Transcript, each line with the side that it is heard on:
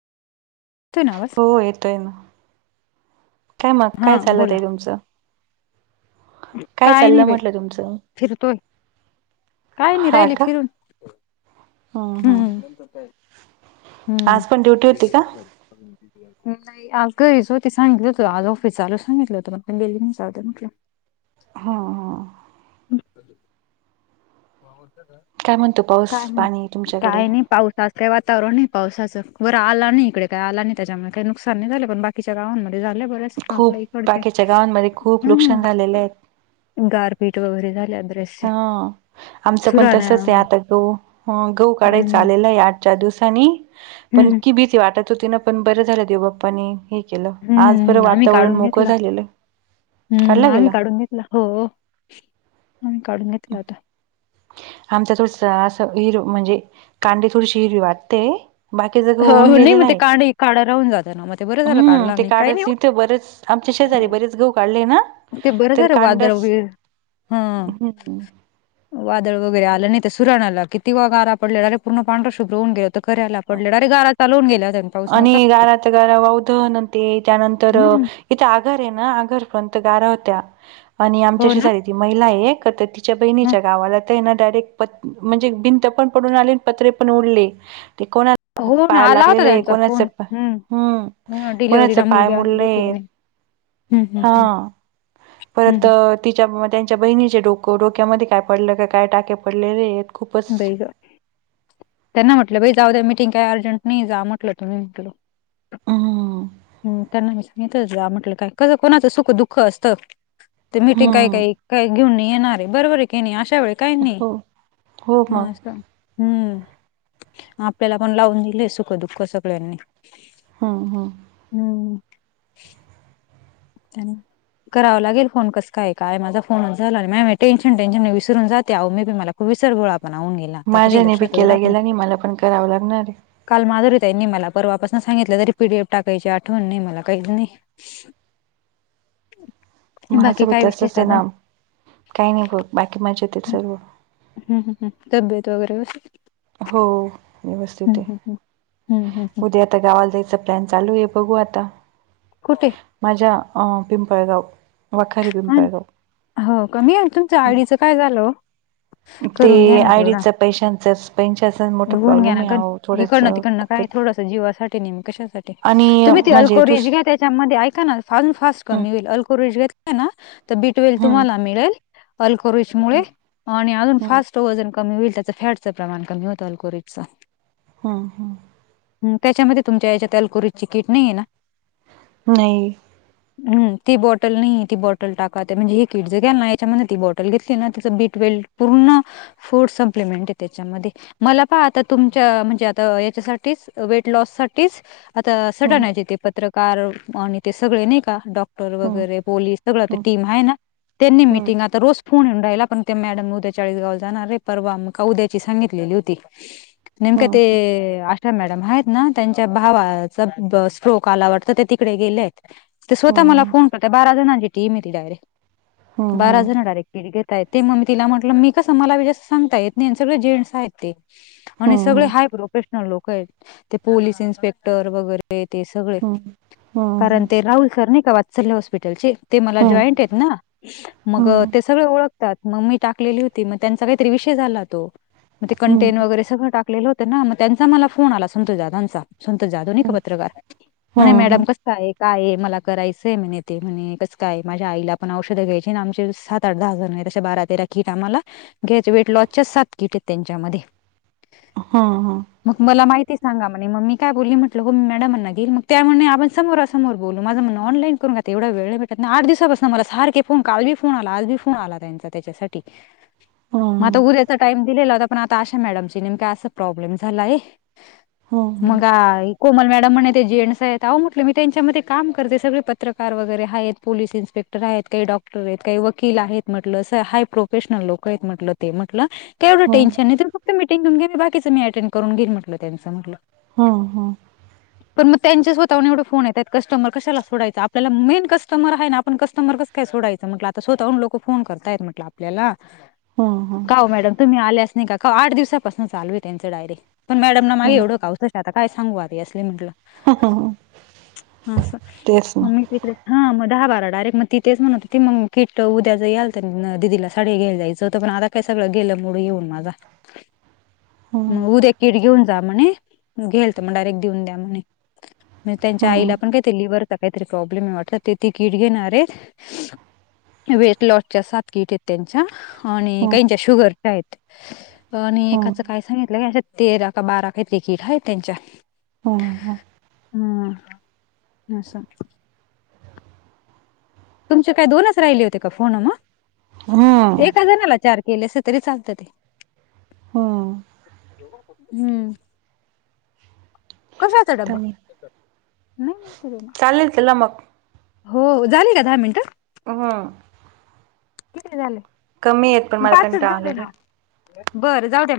left: येतोय ना आवाज?
right: हो येतोय ना, काय मग
left: हा
right: काय चाललय
left: बोला.
right: ताई तुमच?
left: काय नाही बाई,
right: तुमचं
left: फिरतोय काय नाही
right: हा
left: राहिले
right: का
left: फिरून
right: हम्म हम्म.
left: [unintelligible] हम्म.
right: आज पण ड्युटी होती का?
left: [inaudible] नाही अगं ही श्रुती सांगितलं होत आज ऑफिस चालू सांगितलं होतं म बेली चालत म्हटलं
right: हां हां.
left: [inaudible]
right: काय म्हणतो पाऊस पाणी तुमच्याकडे?
left: पावसाचं काही वातावरण नाही पावसाचं बरं आला नाही इकडे काय आला नाही त्याच्यामुळे काही नुकसान नाही झालं पण बाकी च्या गावांमध्ये झालं बऱ्याच आपल्या
right: खूप
left: इकडचे
right: बाकीच्या गावांमध्ये खूप
left: हम्म
right: नुकसान झालेले आहेत
left: गार पीठ वगैरे झाल्या बरेच
right: हा आमचं पण तसच आहे आता गहू अह गहू काढायचं
left: हम्म
right: आलेलं आहे आ चार दिवसांनी पण
left: हम्म
right: इतकी भीती वाटत होती ना पण बरं झालं देव बाप्पानी हे केलं आज बरं
left: हम्म आम्ही
right: वातावरण
left: काढून
right: मोकळ
left: घेतला.
right: झालेलं
left: हम्म
right: काढला
left: आम्ही
right: गेला
left: काढून हो आम्ही काढून घेतला होता.
right: आमचा थोडस असं हिर म्हणजे कांडी थोडीशी हिरवी वाटते. बाकी सगळ
left: हो
right: होऊन
left: हो नाही
right: गेलेलं
left: मग ते
right: आहे
left: कांड काढा राहून जातं ना मग ते बरं झालं
right: हम्म
left: काढला
right: ते
left: नाही काही नाही
right: काढच इथं बरेच आमच्या शेजारी
left: हो
right: बरेच गहू काढले ना,
left: ते बरं
right: तर
left: झालं वादळ
right: कांडच
left: वगैरे हा
right: ह [inaudible]
left: वादळ वगैरे आलं नाही तर सुरण आला कितीवा गारा पडलेला अरे पूर्ण पांढरा शुभ्र होऊ गेल तर घरी आल्यावर पडलेलं डायरेक्ट गाराच. चालवून गेल्या त्यांनी.
right: आणि गारात गारा वावधन आणि ते त्या नंतर
left: हम्म
right: इथं आगर आहे ना आगरपर्यंत गारा होत्या आणि
left: हो
right: आमच्याशी
left: ना
right: चाळीतील महिला एक तर ती तिच्या
left: हं
right: बहिणीच्या गावाला ते न डायरेक्ट म्हणजे भिंत पण पडून आले आणि पत्रे पण उडले ते कोना
left: हो ना
right: पायाला
left: आला होता
right: लागलेलं एक
left: त्यांचा
right: अस,
left: फोन
right: हम्म
left: हो ना
right: कोणाचा
left: डिलिव्हरीला
right: पाय
left: मुलगी आलेली होती
right: मोडलय.
left: म्हणे हं हं हं
right: हां
left: हं
right: परत
left: हं.
right: अह तिच्या त्यांच्या बहिणीच्या डोकं डोक्यामध्ये काय पडलं का काय टाके पडलेलेहेत.
left: बाई ग. त्यांना म्हटलं बाई जाऊ द्या मीटिंग काही अर्जंट नाही जा म्हटलं तुम्ही म्हटलं
right: हं,
left: हम्म त्यांना मी सांगितलंच या म्हटलं, कसं कोणाचं सुख दुःख असतं. ते मीटिंग काही
right: हं.
left: काही काही घेऊन नाही येणार आहे बरोबर आहे की नाही अशा वेळी काही नाही.
right: हो, हो मग.
left: [unintelligible] हम्म आपल्याला पण लावून दिलेय सुख दुःख सगळ्यांनी.
right: हां हां.
left: ह्म्म्म. [unintelligible] करावं लागेल फोन, कसं काय, काय माझा फोनच झाला नाही. माय माय टेन्शन टेन्शन नी विसरून जाते, आव मी बी मला विसरभोळा पणा हून गे
right: माझ्याने बी केला गेला नाही, मला पण करावं लागणार.
left: काल माधुरीताईंनी मला परवापासनं सांगितलं, तरी पी डी एफ टाकायची आठवण नाही मला. [unintelligible] बाकी
right: माझं बी
left: काय विशेष
right: तसंच आहे
left: अजून?
right: ना. काही नाही हो, बाकी मजेत हेत सर्व.
left: हम्म हम् हम् तब्येत वगैरे-'
right: हो,
left: हं,
right: व्यवस्थित ए,
left: हं, हं. हं, हं, हं.
right: उद्या आता गावालं जायचा प्लॅन चालूये, बघू आता.
left: कुटे?
right: माझ्या पिंपळगाव, वखारी
left: हा ना
right: पिंपळगाव.
left: हो का? [unintelligible] तुमचं आयडीच काय झालं वो?
right: [inaudible] ते आयडीच पैशांचच, पेन्शाचं मोठं प्रॉब्लेम आहे अहो, थोडं
left: इकडंन तिकडंन काय थोडसं जीवासाठी, नेहमी कशासाठी,
right: आणि
left: तुम्ही ते
right: म्हणजे
left: अल्कोहोरीज
right: दुस
left: घेत्यात त्याच्यामध्ये ऐका ना, [unintelligible] फास्ट
right: हम्म
left: कमी होईल. अल्कोरिज घेतलं ना त बीपी ट्वेल
right: हम्म
left: तुम्हाला मिळेल अल्कोरीजमुळे,
right: हम्म
left: आणि अजून
right: हम्म
left: फास्ट त वजन कमी होईल, त्याच फॅटचं प्रमाण कमी होतं अल्कोरीजच.
right: ह्म्म ह्म्म.
left: हम्म, त्याच्यामध्ये तुमच्या ह्याच्यात, अलकुरीजची कीट नईये ना?
right: न्हाई.
left: हम्म, ती बॉटल नईये, ती बॉटल टाक आता म्हणजे हे किट जर घ्याल ना, याच्यामध्ये ती बॉटल घेतली ना तेचं बी ट्वेल पूर्ण फूड सप्लिमेंटये त्याच्यामध्ये. मला पहा आता, तुमच्या म्हणजे आता याच्यासाठीच, वेट लॉस साठीच आता
right: हम्म
left: सडन आहे तिथे, पत्रकार आणि ते सगळे नाही का, डॉक्टर
right: हम्म
left: वगैरे पोलीस सगळं ते टीम हाये न, त्यांनी
right: हम्म
left: मिटिंग आता रोस फोन यिऊन राहला, पण ते मॅडम उद्या चाळीस गावल जाणारये, परवा म का उद्याची सांगितलेली होती नेमक
right: हम्म
left: ते... अ अ मॅडम हायेत ना, त्यांच्या भावाचा अ ब स्ट्रोक आला वाटत त्या तिकडे गेल्यायेत. ते स्वतः
right: हम्म
left: मला
right: हम्म
left: फोन करते, बारा जणांची टीमये ती डायरेक्ट, बारा
right: हम्म
left: जण डायरेक्ट घेता येते, म मी तिला म्हटलं मी कसं, मला बी जास्त सांगता येत नाही, अन सगळे जेंन्ट्स आहेत ते आणि सगळे
right: हम्म हम्म
left: हाय प्रोफेशनल लोकंयेतं. ते पोलिस इन्स्पेक्टर वगैरे ते ते सगळे,
right: हम्म हम्म हम्म
left: कारण ते राहुल सर नाई का वात्सल्य हॉस्पिटलचे, ते जॉईंटयेत ना, मग ते सगळं ओळख तात, म मी टाकलेली होती, म त्यांचा काईतरी विषय झाला तो, म ते
right: हम्म हम्म हम्म
left: कंटेंट
right: हम्म
left: वगैरे सगळं टाक लेलं होत ना, म त्यांचा मला फोन आला, संतोष दादांचा संतोष जाधव नाही का पत्रकार, म्हने मॅडम कसं काये? काये, मला करायचंय म्हणे ते, म्हणे कसं काये? - माझ्या आईला पण औषधं घ्यायची, अन आमचे सात-आठ-दहा जनं आहेत. अशा बारा-तेरा कीट आम्हाला घ्यायचे, वेट लॉसच्याच सात कीटयेत त्यांच्यामध्ये
right: हं हं.
left: मग मला माहिती सांगा म्हणे, मग मी काय बोलली, म्हटलं हो मी मॅडमांना घेल, मग त्या म्हणे आपण समोरच समोर बोलू. माझं म्हणनं, ऑनलाईन करून घ्या ते. एवढा वेळ नाही भेटत ना, आठ दिवस. समोरच, सारखे फोन. काल बी फोन आला, आज बी फोन आला, त्यांचा त्याच्यासाठी. मग आता उद्याचा टाइम दिलेला होता. पण आता आशा मॅडमची, नेमका असं प्रॉब्लेम झालाय. मगा, कोमल मॅडम म्हने ते जेंट्सयात. अहो म्हटलं, मी त्यांच्यामध्ये काम करते. सगळे पत्रकार वगैरे हायत. पोलिस इन्स्पे इन्स्पेक्टर आहेत, काही डॉक्टरयत. काही वकील आहेत म्हटलं. स हाय प्रोफेशनल लोकयत म्हंटल ते. म्हंटल एवढं टेन्शनय तर, फक्त मीटिंग तुम्ही घ्या, मी बाकीचं मी अटेंड करून घेइल म्हटलं, त्यांचं म्हटलं.
right: हा, हा.
left: पण मग त्यांचे स्वतःहून एवढे फोन येतायत. कस्टमर कशाला सोडायचा. आपल्याला मेन कस्टमर हाय ना आपण कस्टमर कसं, काय सोडायंचं म्हटलं. आता स्वतः हुन लोकं फोन करतयात म्हटल. आप ल्याला.
right: हम्म
left: का हो मॅडम, तुम्ही आल्यास नाही का? का आठ दिवसापासून चालूय त्यांचं डायरी पण मॅडमना, माझे एवढं [unintelligible] आता, काय सांगू? आता आधी असली म्हटलं.
right: हम्म
left: असं.
right: तेच
left: म
right: ना
left: मी तिकडे हा, मग दहा बारा. डायरेक्ट. मग ती तेच म्हणत होती, मग किट उद्यां जर यायल तर, दिदीला साडी घ्यायला जायचं होतं. पण आता काय सगळं गेलं, मुड येऊन माझा.
right: [inaudible]
left: म
right: हम्म
left: उद्या किट घेऊन जा म्हणे. घेल तर मग, डायरेक्ट देऊन द्या म्हणे. म्हणजे त्यांच्या
right: हम्म
left: आईला पण, काही ते लिव्हवरचा काहीतरी प्रॉब्लेमय वाटतं. ते ती कीट घेणार. वेट- वेट लॉसच्या सात किटयत त्यांच्या. आणि
right: हम्म
left: काहींच्या शुगर आहेत. आणि
right: हम्म
left: एकाचं काय सांगितलंय. अशा तेरा का, बारा काही तरी कीट हायत त्यांच्या.
right: हम्म हम्म
left: हम्. असन. तुमचे काय दोनच राहिले होते का, फोन मग?
right: हम्म
left: एका जणाला चार केलेसा तरी चालत ते.
right: हो.
left: हम्म. कशाचा डब्बा? नाही माहिती रे मला.
right: चालेल, चला मग.
left: हो, झाली का दहा मिनटं.
right: हम्म
left: किती झाले?
right: कमीयत पण, मला
left: पाचच
right: कंटाळा
left: झाले
right: आलाय लय.
left: ना बरं, जाऊ द्या.